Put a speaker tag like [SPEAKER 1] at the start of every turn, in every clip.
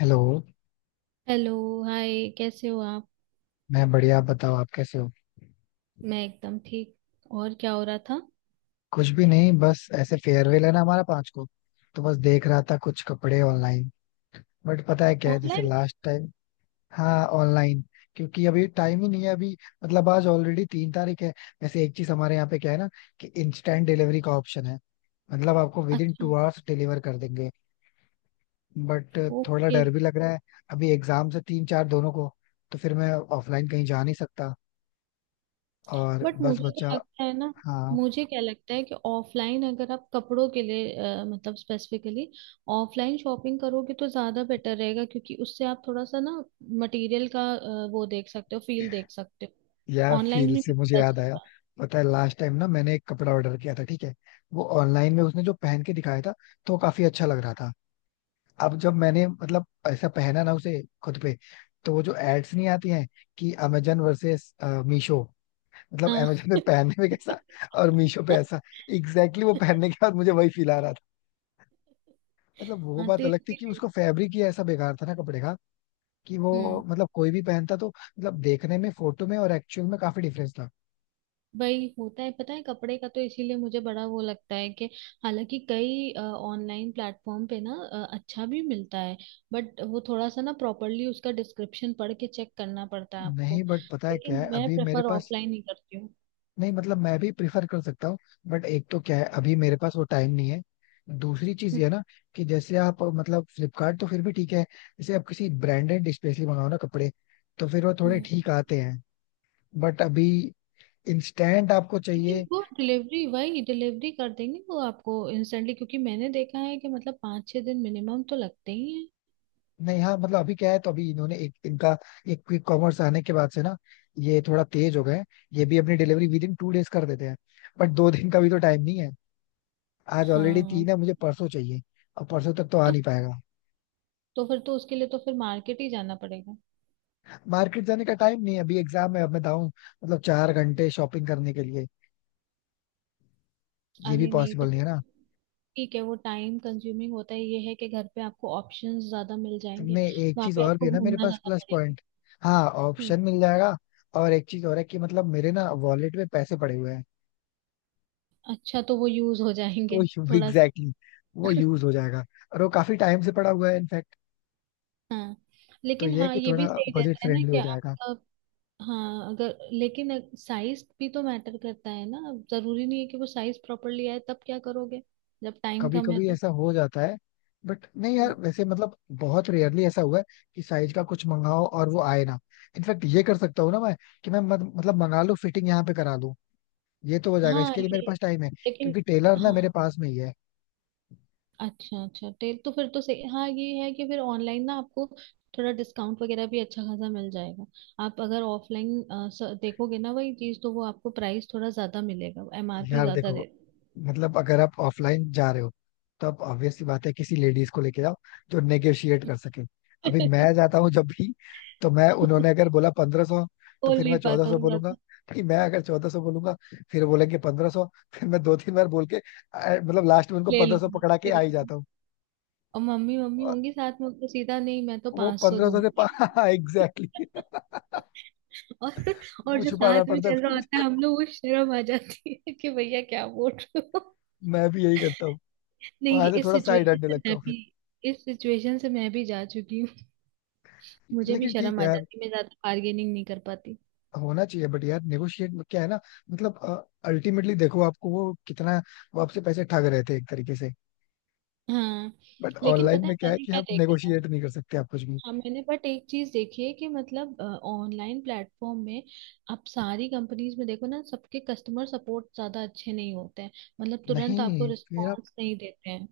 [SPEAKER 1] Hello.
[SPEAKER 2] Hello. Hi, कैसे हो आप?
[SPEAKER 1] मैं बढ़िया, आप बताओ आप कैसे हो?
[SPEAKER 2] मैं एकदम ठीक। और क्या हो रहा था?
[SPEAKER 1] कुछ भी नहीं, बस ऐसे फेयरवेल है ना हमारा 5 को। तो बस देख रहा था कुछ कपड़े ऑनलाइन। बट पता है क्या है, जैसे
[SPEAKER 2] ऑनलाइन?
[SPEAKER 1] Last time. हाँ, ऑनलाइन। क्योंकि अभी टाइम ही नहीं है अभी। मतलब आज ऑलरेडी 3 तारीख है। वैसे एक चीज हमारे यहाँ पे क्या है ना, कि इंस्टेंट डिलीवरी का ऑप्शन है। मतलब आपको विद इन
[SPEAKER 2] अच्छा।
[SPEAKER 1] 2 आवर्स डिलीवर कर देंगे। बट थोड़ा
[SPEAKER 2] ओके।
[SPEAKER 1] डर भी लग रहा है। अभी एग्जाम से 3-4 दोनों को। तो फिर मैं ऑफलाइन कहीं जा नहीं सकता, और
[SPEAKER 2] बट
[SPEAKER 1] बस
[SPEAKER 2] मुझे तो
[SPEAKER 1] बच्चा।
[SPEAKER 2] लगता है ना,
[SPEAKER 1] हाँ।
[SPEAKER 2] मुझे क्या लगता है कि ऑफलाइन अगर आप कपड़ों के लिए मतलब स्पेसिफिकली ऑफलाइन शॉपिंग करोगे तो ज़्यादा बेटर रहेगा क्योंकि उससे आप थोड़ा सा ना मटेरियल का वो देख सकते हो, फील देख सकते हो,
[SPEAKER 1] यार
[SPEAKER 2] ऑनलाइन
[SPEAKER 1] फील
[SPEAKER 2] में
[SPEAKER 1] से
[SPEAKER 2] नहीं
[SPEAKER 1] मुझे
[SPEAKER 2] पता
[SPEAKER 1] याद आया।
[SPEAKER 2] चलता।
[SPEAKER 1] पता है लास्ट टाइम ना मैंने एक कपड़ा ऑर्डर किया था, ठीक है। वो ऑनलाइन में उसने जो पहन के दिखाया था, तो वो काफी अच्छा लग रहा था। अब जब मैंने मतलब ऐसा पहना ना उसे खुद पे, तो वो जो एड्स नहीं आती हैं कि अमेजन वर्सेस मीशो। मतलब
[SPEAKER 2] हाँ।
[SPEAKER 1] अमेजन पे पहनने में कैसा, और मीशो पे ऐसा। एग्जैक्टली exactly, वो पहनने के बाद मुझे वही फील आ रहा था। मतलब वो
[SPEAKER 2] हाँ।
[SPEAKER 1] बात अलग थी कि उसको फैब्रिक ही ऐसा बेकार था ना कपड़े का, कि वो
[SPEAKER 2] हम्म।
[SPEAKER 1] मतलब कोई भी पहनता तो मतलब देखने में फोटो में और एक्चुअल में काफी डिफरेंस था।
[SPEAKER 2] वही होता है, पता है कपड़े का, तो इसीलिए मुझे बड़ा वो लगता है कि हालांकि कई ऑनलाइन प्लेटफॉर्म पे ना अच्छा भी मिलता है, बट वो थोड़ा सा ना प्रॉपरली उसका डिस्क्रिप्शन पढ़ के चेक करना पड़ता है
[SPEAKER 1] नहीं,
[SPEAKER 2] आपको।
[SPEAKER 1] बट पता है क्या
[SPEAKER 2] लेकिन
[SPEAKER 1] है
[SPEAKER 2] मैं
[SPEAKER 1] अभी मेरे
[SPEAKER 2] प्रेफर
[SPEAKER 1] पास।
[SPEAKER 2] ऑफलाइन ही करती हूँ।
[SPEAKER 1] नहीं, मतलब मैं भी प्रिफर कर सकता हूँ। बट एक तो क्या है, अभी मेरे पास वो टाइम नहीं है। दूसरी चीज ये
[SPEAKER 2] हम्म।
[SPEAKER 1] है ना, कि जैसे आप मतलब फ्लिपकार्ट तो फिर भी ठीक है। जैसे आप किसी ब्रांडेड स्पेशली मंगाओ ना कपड़े, तो फिर वो थोड़े
[SPEAKER 2] हम्म।
[SPEAKER 1] ठीक आते हैं। बट अभी इंस्टेंट आपको
[SPEAKER 2] लेकिन
[SPEAKER 1] चाहिए।
[SPEAKER 2] वो डिलीवरी वही डिलीवरी कर देंगे वो आपको इंस्टेंटली, क्योंकि मैंने देखा है कि मतलब 5-6 दिन मिनिमम तो लगते ही हैं।
[SPEAKER 1] नहीं, हाँ मतलब अभी क्या है, तो अभी इन्होंने एक इनका, एक क्विक कॉमर्स आने के बाद से ना, ये थोड़ा तेज हो गए हैं। ये भी अपनी डिलीवरी विद इन 2 डेज कर देते हैं। बट 2 दिन का भी तो टाइम नहीं है। आज ऑलरेडी
[SPEAKER 2] हाँ।
[SPEAKER 1] 3 है, मुझे परसों चाहिए। और परसों तक तो आ
[SPEAKER 2] तो
[SPEAKER 1] नहीं पाएगा।
[SPEAKER 2] तो फिर तो उसके लिए तो फिर मार्केट ही जाना पड़ेगा।
[SPEAKER 1] मार्केट जाने का टाइम नहीं है, अभी एग्जाम है, अब मैं जाऊँ मतलब 4 घंटे शॉपिंग करने के लिए? ये भी
[SPEAKER 2] अरे नहीं तो।
[SPEAKER 1] पॉसिबल नहीं है ना।
[SPEAKER 2] ठीक है, वो टाइम कंज्यूमिंग होता है, ये है कि घर पे आपको ऑप्शंस ज्यादा मिल जाएंगे,
[SPEAKER 1] मैं एक
[SPEAKER 2] वहां
[SPEAKER 1] चीज
[SPEAKER 2] पे
[SPEAKER 1] और भी
[SPEAKER 2] आपको
[SPEAKER 1] है ना मेरे
[SPEAKER 2] घूमना
[SPEAKER 1] पास
[SPEAKER 2] ज्यादा
[SPEAKER 1] प्लस
[SPEAKER 2] पड़ेगा।
[SPEAKER 1] पॉइंट। हाँ
[SPEAKER 2] हम्म।
[SPEAKER 1] ऑप्शन मिल जाएगा। और एक चीज और है कि मतलब मेरे ना वॉलेट में पैसे पड़े हुए हैं।
[SPEAKER 2] अच्छा, तो वो यूज हो
[SPEAKER 1] तो
[SPEAKER 2] जाएंगे,
[SPEAKER 1] एग्जैक्टली
[SPEAKER 2] थोड़ा सा।
[SPEAKER 1] exactly, वो यूज हो जाएगा। और वो काफी टाइम से पड़ा हुआ है इनफैक्ट।
[SPEAKER 2] हाँ,
[SPEAKER 1] तो
[SPEAKER 2] लेकिन
[SPEAKER 1] ये है
[SPEAKER 2] हाँ
[SPEAKER 1] कि
[SPEAKER 2] ये
[SPEAKER 1] थोड़ा
[SPEAKER 2] भी सही
[SPEAKER 1] बजट
[SPEAKER 2] रहता है ना
[SPEAKER 1] फ्रेंडली
[SPEAKER 2] कि
[SPEAKER 1] हो जाएगा।
[SPEAKER 2] आपका, हाँ अगर लेकिन साइज भी तो मैटर करता है ना। जरूरी नहीं है कि वो साइज प्रॉपरली आए, तब क्या करोगे जब टाइम
[SPEAKER 1] कभी
[SPEAKER 2] कम है
[SPEAKER 1] कभी
[SPEAKER 2] तो।
[SPEAKER 1] ऐसा हो जाता है, बट नहीं यार,
[SPEAKER 2] हम्म।
[SPEAKER 1] वैसे मतलब बहुत रेयरली ऐसा हुआ है कि साइज का कुछ मंगाओ और वो आए ना। इनफैक्ट ये कर सकता हूँ ना मैं, कि मैं मत, मतलब मंगा लूँ, फिटिंग यहाँ पे करा लूँ। ये तो हो जाएगा,
[SPEAKER 2] हाँ
[SPEAKER 1] इसके लिए मेरे
[SPEAKER 2] ये
[SPEAKER 1] पास टाइम है।
[SPEAKER 2] लेकिन
[SPEAKER 1] क्योंकि टेलर ना मेरे
[SPEAKER 2] हाँ,
[SPEAKER 1] पास में ही है।
[SPEAKER 2] अच्छा अच्छा तेल तो फिर तो सही, हाँ ये है कि फिर ऑनलाइन ना आपको थोड़ा डिस्काउंट वगैरह भी अच्छा खासा मिल जाएगा। आप अगर ऑफलाइन देखोगे ना वही चीज, तो वो आपको प्राइस थोड़ा ज्यादा मिलेगा, एमआरपी
[SPEAKER 1] यार
[SPEAKER 2] ज्यादा
[SPEAKER 1] देखो,
[SPEAKER 2] रहती।
[SPEAKER 1] मतलब अगर आप ऑफलाइन जा रहे हो, तो आप ऑब्वियस सी बात है किसी लेडीज को लेके जाओ जो नेगोशिएट कर सके। अभी मैं जाता हूँ जब भी, तो मैं उन्होंने अगर बोला 1500, तो
[SPEAKER 2] बोल
[SPEAKER 1] फिर
[SPEAKER 2] नहीं
[SPEAKER 1] मैं चौदह
[SPEAKER 2] पाता
[SPEAKER 1] सौ
[SPEAKER 2] हूँ
[SPEAKER 1] बोलूंगा।
[SPEAKER 2] ज्यादा।
[SPEAKER 1] फिर मैं अगर 1400 बोलूंगा, फिर वो बोलेंगे 1500। फिर मैं 2-3 बार बोल के मतलब लास्ट में उनको
[SPEAKER 2] ले
[SPEAKER 1] 1500
[SPEAKER 2] लूंगी,
[SPEAKER 1] पकड़ा के
[SPEAKER 2] ले
[SPEAKER 1] आ ही
[SPEAKER 2] लूंगी,
[SPEAKER 1] जाता हूँ।
[SPEAKER 2] और मम्मी मम्मी
[SPEAKER 1] और
[SPEAKER 2] होंगी साथ में, तो सीधा नहीं मैं तो
[SPEAKER 1] वो
[SPEAKER 2] 500
[SPEAKER 1] 1500 के
[SPEAKER 2] दूंगी।
[SPEAKER 1] एग्जैक्टली।
[SPEAKER 2] और और
[SPEAKER 1] वो
[SPEAKER 2] जो
[SPEAKER 1] छुपाना
[SPEAKER 2] साथ में
[SPEAKER 1] पड़ता
[SPEAKER 2] चल
[SPEAKER 1] था
[SPEAKER 2] रहा होता
[SPEAKER 1] मुझे,
[SPEAKER 2] है हम लोग, वो शर्म आ जाती है कि भैया क्या बोल रहे हो।
[SPEAKER 1] मैं भी यही करता हूँ।
[SPEAKER 2] नहीं, ये
[SPEAKER 1] वहां से
[SPEAKER 2] इस
[SPEAKER 1] थोड़ा साइड
[SPEAKER 2] सिचुएशन
[SPEAKER 1] हटने
[SPEAKER 2] से
[SPEAKER 1] लगता
[SPEAKER 2] मैं
[SPEAKER 1] हूँ फिर।
[SPEAKER 2] भी, इस सिचुएशन से मैं भी जा चुकी हूँ। मुझे भी
[SPEAKER 1] लेकिन ठीक
[SPEAKER 2] शर्म
[SPEAKER 1] है
[SPEAKER 2] आ
[SPEAKER 1] यार,
[SPEAKER 2] जाती, मैं ज्यादा बार्गेनिंग नहीं कर पाती।
[SPEAKER 1] होना चाहिए। बट यार नेगोशिएट में क्या है ना, मतलब अल्टीमेटली देखो, आपको वो कितना, वो आपसे पैसे ठग रहे थे एक तरीके से।
[SPEAKER 2] हाँ,
[SPEAKER 1] बट
[SPEAKER 2] लेकिन
[SPEAKER 1] ऑनलाइन
[SPEAKER 2] पता है
[SPEAKER 1] में क्या है
[SPEAKER 2] मैंने
[SPEAKER 1] कि
[SPEAKER 2] क्या
[SPEAKER 1] आप
[SPEAKER 2] देखा है?
[SPEAKER 1] नेगोशिएट नहीं कर सकते आप कुछ भी।
[SPEAKER 2] हाँ मैंने, बट एक चीज देखी है कि मतलब ऑनलाइन प्लेटफॉर्म में आप सारी कंपनीज में देखो ना, सबके कस्टमर सपोर्ट ज्यादा अच्छे नहीं होते हैं, मतलब तुरंत आपको
[SPEAKER 1] नहीं फिर आप,
[SPEAKER 2] रिस्पॉन्स नहीं देते हैं।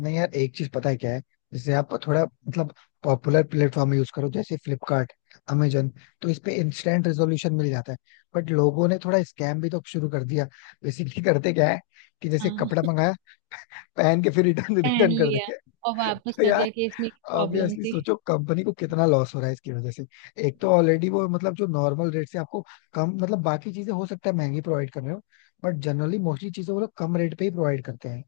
[SPEAKER 1] नहीं यार एक चीज पता है क्या है। जैसे आप थोड़ा मतलब पॉपुलर प्लेटफॉर्म यूज करो, जैसे फ्लिपकार्ट, अमेजन, तो इस पे इंस्टेंट रेजोल्यूशन मिल जाता है। बट लोगों ने थोड़ा स्कैम भी तो शुरू कर दिया। बेसिकली करते क्या है, कि जैसे
[SPEAKER 2] हाँ।
[SPEAKER 1] कपड़ा मंगाया, पहन के फिर रिटर्न
[SPEAKER 2] पहन
[SPEAKER 1] रिटर्न कर
[SPEAKER 2] लिया
[SPEAKER 1] देंगे।
[SPEAKER 2] और वापस
[SPEAKER 1] तो
[SPEAKER 2] कर
[SPEAKER 1] यार
[SPEAKER 2] दिया कि इसमें प्रॉब्लम
[SPEAKER 1] ऑब्वियसली
[SPEAKER 2] थी।
[SPEAKER 1] सोचो कंपनी को कितना लॉस हो रहा है इसकी वजह से। एक तो ऑलरेडी वो मतलब जो नॉर्मल रेट से आपको कम, मतलब बाकी चीजें हो सकता है महंगी प्रोवाइड कर रहे हो, बट जनरली मोस्टली चीजें वो लोग कम रेट पे ही प्रोवाइड करते हैं।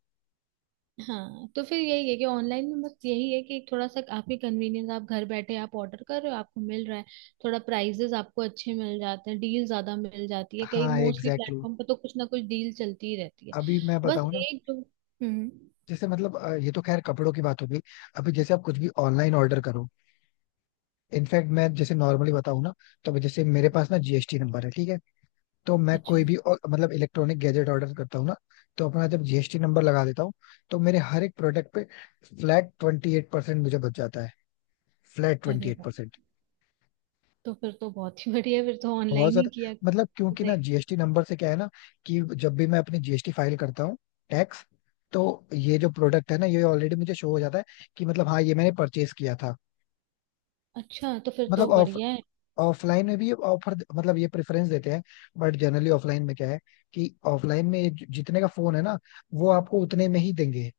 [SPEAKER 2] हाँ, तो फिर यही है कि ऑनलाइन में बस यही है कि थोड़ा सा आपकी कन्वीनियंस, आप घर बैठे आप ऑर्डर कर रहे हो, आपको मिल रहा है। थोड़ा प्राइजेस आपको अच्छे मिल जाते हैं, डील ज्यादा मिल जाती है, कई
[SPEAKER 1] हाँ
[SPEAKER 2] मोस्टली
[SPEAKER 1] एग्जैक्टली exactly.
[SPEAKER 2] प्लेटफॉर्म पे तो कुछ ना कुछ डील चलती ही रहती है।
[SPEAKER 1] अभी मैं
[SPEAKER 2] बस
[SPEAKER 1] बताऊं ना,
[SPEAKER 2] एक जो हम्म,
[SPEAKER 1] जैसे मतलब ये तो खैर कपड़ों की बात हो गई। अभी जैसे आप कुछ भी ऑनलाइन ऑर्डर करो। इनफैक्ट मैं जैसे नॉर्मली बताऊं ना, तो अभी जैसे मेरे पास ना जीएसटी नंबर है, ठीक है। तो मैं कोई
[SPEAKER 2] अच्छा।
[SPEAKER 1] भी और, मतलब इलेक्ट्रॉनिक गैजेट ऑर्डर करता हूँ ना, तो अपना जब जीएसटी नंबर लगा देता हूँ, तो मेरे हर एक प्रोडक्ट पे फ्लैट 28% मुझे बच जाता है। फ्लैट ट्वेंटी
[SPEAKER 2] अरे
[SPEAKER 1] एट
[SPEAKER 2] वाह!
[SPEAKER 1] परसेंट,
[SPEAKER 2] तो फिर तो बहुत ही बढ़िया, फिर तो
[SPEAKER 1] बहुत
[SPEAKER 2] ऑनलाइन ही
[SPEAKER 1] ज्यादा।
[SPEAKER 2] किया।
[SPEAKER 1] मतलब क्योंकि
[SPEAKER 2] सही।
[SPEAKER 1] ना जीएसटी नंबर से क्या है ना, कि जब भी मैं अपनी जीएसटी फाइल करता हूँ टैक्स, तो ये जो प्रोडक्ट है ना ये ऑलरेडी मुझे शो हो जाता है, कि मतलब हाँ ये मैंने परचेज किया था।
[SPEAKER 2] अच्छा, तो फिर तो
[SPEAKER 1] मतलब ऑफ
[SPEAKER 2] बढ़िया है।
[SPEAKER 1] ऑफलाइन में भी ऑफर मतलब ये प्रेफरेंस देते हैं। बट जनरली ऑफलाइन में क्या है, कि ऑफलाइन में जितने का फोन है ना, वो आपको उतने में ही देंगे।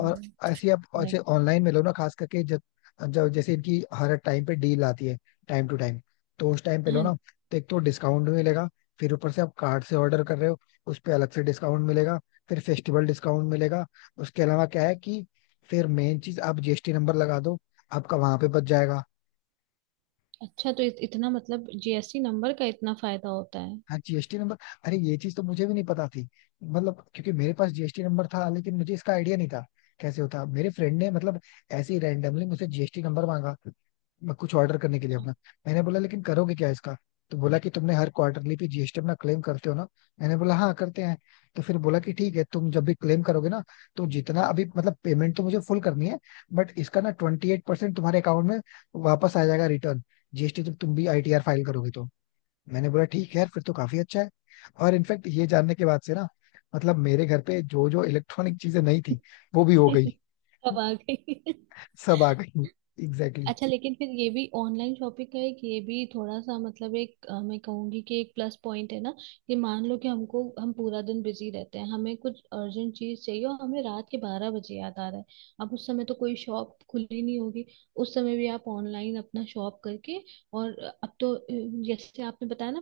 [SPEAKER 1] और ऐसी आप
[SPEAKER 2] तो है।
[SPEAKER 1] अच्छे ऑनलाइन में लो ना, खास करके जब, जब जैसे इनकी हर टाइम पे डील आती है, टाइम टू टाइम, तो उस टाइम पे लो
[SPEAKER 2] हाँ,
[SPEAKER 1] ना। तो एक तो डिस्काउंट भी मिलेगा, फिर ऊपर से आप कार्ड से ऑर्डर कर रहे हो, उस पे अलग से डिस्काउंट मिलेगा, फिर फेस्टिवल डिस्काउंट मिलेगा। उसके अलावा क्या है कि, फिर मेन चीज आप जीएसटी नंबर लगा दो, आपका वहां पे बच जाएगा।
[SPEAKER 2] अच्छा तो इतना मतलब जीएसटी नंबर का इतना फायदा होता है?
[SPEAKER 1] हाँ जीएसटी नंबर। अरे ये चीज तो मुझे भी नहीं पता थी। मतलब क्योंकि मेरे पास जीएसटी नंबर था लेकिन मुझे इसका आइडिया नहीं था, कैसे होता। मेरे फ्रेंड ने मतलब ऐसे ही रैंडमली मुझसे जीएसटी नंबर मांगा, मैं कुछ ऑर्डर करने के लिए अपना। मैंने बोला लेकिन करोगे क्या इसका। तो बोला कि तुमने हर क्वार्टरली पे जीएसटी अपना क्लेम करते हो ना। मैंने बोला हाँ करते हैं। तो फिर बोला कि ठीक है, तुम जब भी क्लेम करोगे ना, तो जितना अभी मतलब पेमेंट तो मुझे फुल करनी है, बट इसका ना 28% तुम्हारे अकाउंट में वापस आ जाएगा, रिटर्न जीएसटी जब तुम भी आईटीआर फाइल करोगे तो। मैंने बोला ठीक है यार, फिर तो काफी अच्छा है। और इनफैक्ट ये जानने के बाद से ना, मतलब मेरे घर पे जो जो इलेक्ट्रॉनिक चीजें नहीं थी वो भी हो गई,
[SPEAKER 2] अब आ गई।
[SPEAKER 1] सब आ गई। एग्जैक्टली
[SPEAKER 2] अच्छा
[SPEAKER 1] exactly.
[SPEAKER 2] लेकिन फिर ये भी ऑनलाइन शॉपिंग का एक, ये भी थोड़ा सा मतलब एक मैं कहूंगी कि एक प्लस पॉइंट है ना, कि मान लो कि हमको, हम पूरा दिन बिजी रहते हैं, हमें कुछ अर्जेंट चीज चाहिए और हमें रात के 12 बजे याद आ रहा है। अब उस समय तो कोई शॉप खुली नहीं होगी, उस समय भी आप ऑनलाइन अपना शॉप करके, और अब तो जैसे आपने बताया ना,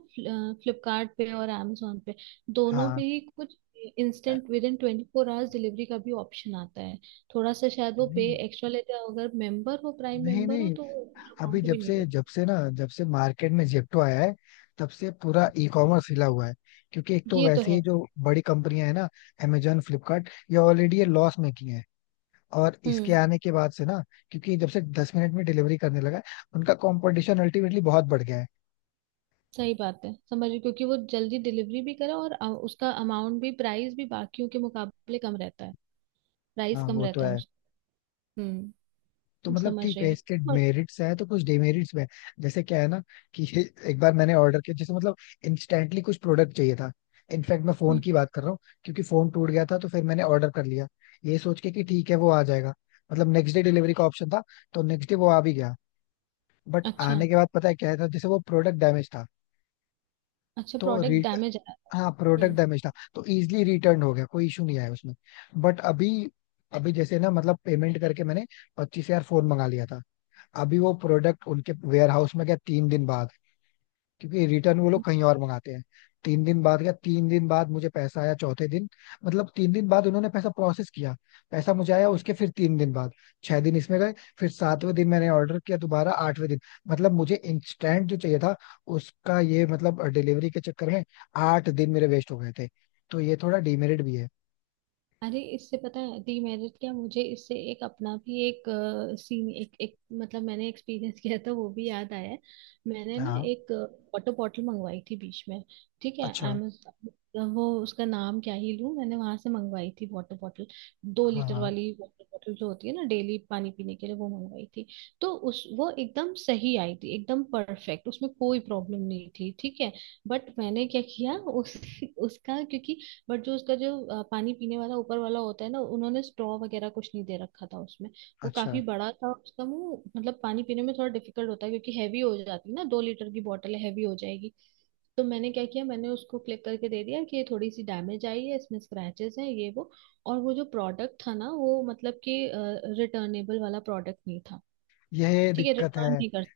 [SPEAKER 2] फ्लिपकार्ट पे और amazon पे दोनों पे
[SPEAKER 1] हाँ,
[SPEAKER 2] ही कुछ instant with in 24 hours delivery का भी ऑप्शन आता है। थोड़ा सा शायद वो पे
[SPEAKER 1] नहीं
[SPEAKER 2] एक्स्ट्रा लेते हैं, अगर मेंबर हो, प्राइम
[SPEAKER 1] नहीं
[SPEAKER 2] मेंबर हो,
[SPEAKER 1] नहीं,
[SPEAKER 2] तो वो
[SPEAKER 1] अभी
[SPEAKER 2] अमाउंट भी नहीं लेते।
[SPEAKER 1] जब से मार्केट में जेप्टो आया है, तब से पूरा ई कॉमर्स हिला हुआ है। क्योंकि एक तो
[SPEAKER 2] ये तो
[SPEAKER 1] वैसे ही
[SPEAKER 2] है।
[SPEAKER 1] जो बड़ी कंपनियां हैं ना, अमेजोन फ्लिपकार्ट, ये ऑलरेडी ये लॉस मेकिंग है। और इसके
[SPEAKER 2] हम्म।
[SPEAKER 1] आने के बाद से ना, क्योंकि जब से 10 मिनट में डिलीवरी करने लगा है, उनका कंपटीशन अल्टीमेटली बहुत बढ़ गया है।
[SPEAKER 2] सही बात है, समझ रही, क्योंकि वो जल्दी डिलीवरी भी करे और उसका अमाउंट भी, प्राइस भी बाकियों के मुकाबले कम रहता है, प्राइस
[SPEAKER 1] हाँ
[SPEAKER 2] कम
[SPEAKER 1] वो तो
[SPEAKER 2] रहता है
[SPEAKER 1] है।
[SPEAKER 2] उसका। हम्म।
[SPEAKER 1] तो मतलब
[SPEAKER 2] समझ
[SPEAKER 1] ठीक
[SPEAKER 2] रही
[SPEAKER 1] है,
[SPEAKER 2] हूँ।
[SPEAKER 1] इसके
[SPEAKER 2] और-
[SPEAKER 1] मेरिट्स हैं तो कुछ डिमेरिट्स भी हैं। जैसे क्या है ना, कि एक बार मैंने ऑर्डर किया जैसे मतलब इंस्टेंटली कुछ प्रोडक्ट चाहिए था। इनफैक्ट मैं फोन
[SPEAKER 2] हम्म।
[SPEAKER 1] की बात कर रहा हूँ, क्योंकि फोन टूट गया था, तो फिर मैंने ऑर्डर कर लिया, ये सोच के कि ठीक है वो आ जाएगा। मतलब नेक्स्ट डे डिलीवरी का ऑप्शन था, तो नेक्स्ट डे वो आ भी गया। बट
[SPEAKER 2] अच्छा,
[SPEAKER 1] आने के बाद पता है क्या था, जैसे वो प्रोडक्ट डैमेज था।
[SPEAKER 2] अच्छा
[SPEAKER 1] तो
[SPEAKER 2] प्रोडक्ट
[SPEAKER 1] री
[SPEAKER 2] डैमेज आया?
[SPEAKER 1] हाँ, प्रोडक्ट
[SPEAKER 2] हम्म।
[SPEAKER 1] डैमेज था, तो इजिली रिटर्न हो गया, कोई इशू नहीं आया उसमें। बट अभी, अभी जैसे ना मतलब पेमेंट करके मैंने 25,000 फोन मंगा लिया था। अभी वो प्रोडक्ट उनके वेयर हाउस में गया 3 दिन बाद, क्योंकि रिटर्न वो लोग कहीं और मंगाते हैं। 3 दिन बाद गया, 3 दिन बाद मुझे पैसा आया चौथे दिन। मतलब 3 दिन बाद उन्होंने पैसा प्रोसेस किया, पैसा मुझे आया उसके फिर 3 दिन बाद। 6 दिन इसमें गए, फिर सातवें दिन मैंने ऑर्डर किया दोबारा, आठवें दिन। मतलब मुझे इंस्टेंट जो चाहिए था, उसका ये मतलब डिलीवरी के चक्कर में 8 दिन मेरे वेस्ट हो गए थे। तो ये थोड़ा डिमेरिट भी है।
[SPEAKER 2] अरे इससे पता है डीमेरिट क्या, मुझे इससे एक अपना भी एक सीन, एक एक मतलब मैंने एक्सपीरियंस किया था वो भी याद आया है। मैंने ना
[SPEAKER 1] हाँ,
[SPEAKER 2] एक वाटर बॉटल मंगवाई थी बीच में, ठीक है
[SPEAKER 1] अच्छा,
[SPEAKER 2] अमेजोन, वो उसका नाम क्या ही लूं, मैंने वहां से मंगवाई थी वाटर बॉटल, दो
[SPEAKER 1] हाँ
[SPEAKER 2] लीटर
[SPEAKER 1] हाँ,
[SPEAKER 2] वाली वाटर बॉटल जो होती है ना डेली पानी पीने के लिए, वो मंगवाई थी। तो उस वो एकदम सही आई थी, एकदम परफेक्ट, उसमें कोई प्रॉब्लम नहीं थी, ठीक है। बट मैंने क्या किया उस उसका, क्योंकि बट जो उसका जो पानी पीने वाला ऊपर वाला होता है ना, उन्होंने स्ट्रॉ वगैरह कुछ नहीं दे रखा था उसमें। वो काफी
[SPEAKER 1] अच्छा।
[SPEAKER 2] बड़ा था उसका मुंह, मतलब पानी पीने में थोड़ा डिफिकल्ट होता है क्योंकि हैवी हो जाती है ना, 2 लीटर की बॉटल है हैवी हो जाएगी। तो मैंने क्या किया, मैंने उसको क्लिक करके दे दिया कि ये थोड़ी सी डैमेज आई है, इसमें स्क्रैचेस हैं, ये वो, और वो जो प्रोडक्ट था ना वो मतलब कि रिटर्नेबल वाला प्रोडक्ट नहीं था।
[SPEAKER 1] यह
[SPEAKER 2] ठीक है,
[SPEAKER 1] दिक्कत
[SPEAKER 2] रिटर्न
[SPEAKER 1] है।
[SPEAKER 2] नहीं कर,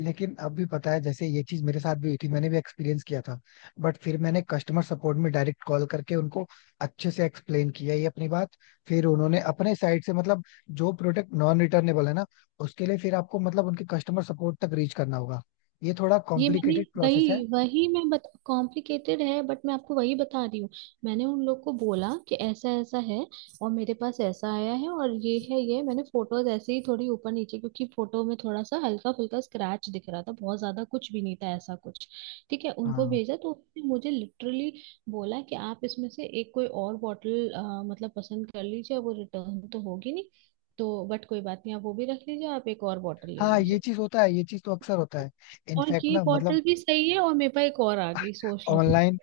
[SPEAKER 1] लेकिन अब भी पता है, जैसे ये चीज मेरे साथ भी हुई थी, मैंने भी एक्सपीरियंस किया था। बट फिर मैंने कस्टमर सपोर्ट में डायरेक्ट कॉल करके उनको अच्छे से एक्सप्लेन किया ये अपनी बात। फिर उन्होंने अपने साइड से मतलब, जो प्रोडक्ट नॉन रिटर्नेबल है ना, उसके लिए फिर आपको मतलब उनके कस्टमर सपोर्ट तक रीच करना होगा। ये थोड़ा
[SPEAKER 2] ये मैंने,
[SPEAKER 1] कॉम्प्लिकेटेड प्रोसेस है।
[SPEAKER 2] वही वही मैं बता, कॉम्प्लिकेटेड है बट मैं आपको वही बता रही हूँ। मैंने उन लोग को बोला कि ऐसा ऐसा है, और मेरे पास ऐसा आया है, और ये है, ये मैंने फोटोज ऐसे ही थोड़ी ऊपर नीचे, क्योंकि फोटो में थोड़ा सा हल्का फुल्का स्क्रैच दिख रहा था, बहुत ज्यादा कुछ भी नहीं था ऐसा कुछ। ठीक है उनको
[SPEAKER 1] हाँ
[SPEAKER 2] भेजा, तो उसने मुझे लिटरली बोला कि आप इसमें से एक कोई और बॉटल मतलब पसंद कर लीजिए, वो रिटर्न तो होगी नहीं, तो बट कोई बात नहीं, आप वो भी रख लीजिए, आप एक और बॉटल ले
[SPEAKER 1] हाँ, ये
[SPEAKER 2] लीजिए।
[SPEAKER 1] चीज होता है, ये चीज तो अक्सर होता है।
[SPEAKER 2] और
[SPEAKER 1] इनफैक्ट
[SPEAKER 2] ये
[SPEAKER 1] ना मतलब
[SPEAKER 2] बॉटल भी सही है और मेरे पास एक और आ गई, सोच लो।
[SPEAKER 1] ऑनलाइन,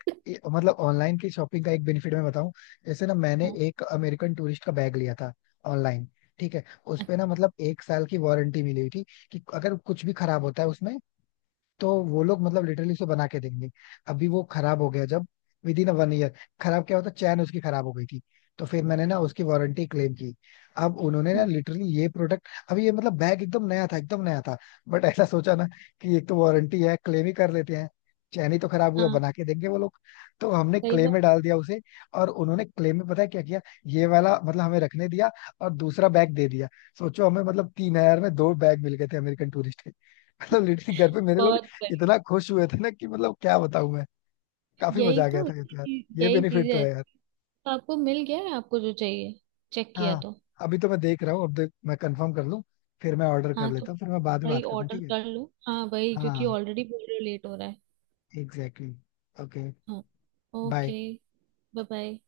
[SPEAKER 1] मतलब ऑनलाइन की शॉपिंग का एक बेनिफिट मैं बताऊं। जैसे ना मैंने
[SPEAKER 2] हाँ।
[SPEAKER 1] एक अमेरिकन टूरिस्ट का बैग लिया था ऑनलाइन, ठीक है। उस पे ना मतलब एक साल की वारंटी मिली हुई थी, कि अगर कुछ भी खराब होता है उसमें, तो वो लोग मतलब लिटरली उसे बना के देंगे। अभी वो खराब हो गया जब, विद इन 1 ईयर। खराब क्या होता, चैन उसकी खराब हो गई थी। तो फिर मैंने ना उसकी वारंटी क्लेम की। अब उन्होंने ना
[SPEAKER 2] अच्छा।
[SPEAKER 1] लिटरली ये प्रोडक्ट, अभी ये मतलब बैग एकदम नया था, एकदम नया था। बट ऐसा सोचा ना कि एक तो वारंटी है, क्लेम ही कर लेते हैं। चैन ही तो खराब हुआ,
[SPEAKER 2] हाँ
[SPEAKER 1] बना के देंगे वो लोग। तो हमने
[SPEAKER 2] सही
[SPEAKER 1] क्लेम
[SPEAKER 2] बात।
[SPEAKER 1] में डाल दिया उसे। और उन्होंने क्लेम में पता है क्या किया, ये वाला मतलब हमें रखने दिया, और दूसरा बैग दे दिया। सोचो, हमें मतलब 3000 में दो बैग मिल गए थे अमेरिकन टूरिस्ट के। मतलब लिटरली घर पे मेरे लोग
[SPEAKER 2] बहुत बढ़िया।
[SPEAKER 1] इतना खुश हुए थे ना कि मतलब क्या बताऊं मैं। काफी
[SPEAKER 2] यही
[SPEAKER 1] मजा आ गया
[SPEAKER 2] तो
[SPEAKER 1] था ये तो यार। ये
[SPEAKER 2] यही
[SPEAKER 1] बेनिफिट
[SPEAKER 2] चीजें
[SPEAKER 1] तो
[SPEAKER 2] हैं।
[SPEAKER 1] है यार।
[SPEAKER 2] तो आपको मिल गया है आपको जो चाहिए? चेक किया
[SPEAKER 1] हाँ,
[SPEAKER 2] तो?
[SPEAKER 1] अभी तो मैं देख रहा हूँ। अब देख, मैं कंफर्म कर लूँ, फिर मैं ऑर्डर कर
[SPEAKER 2] हाँ। तो
[SPEAKER 1] लेता हूँ, फिर मैं बाद में
[SPEAKER 2] भाई
[SPEAKER 1] बात करता हूँ,
[SPEAKER 2] ऑर्डर
[SPEAKER 1] ठीक है।
[SPEAKER 2] कर लो, हाँ भाई, क्योंकि
[SPEAKER 1] हाँ
[SPEAKER 2] ऑलरेडी बोल रहे हो लेट हो रहा है।
[SPEAKER 1] एग्जैक्टली। ओके।
[SPEAKER 2] हाँ।
[SPEAKER 1] बाय।
[SPEAKER 2] ओके। Bye, bye.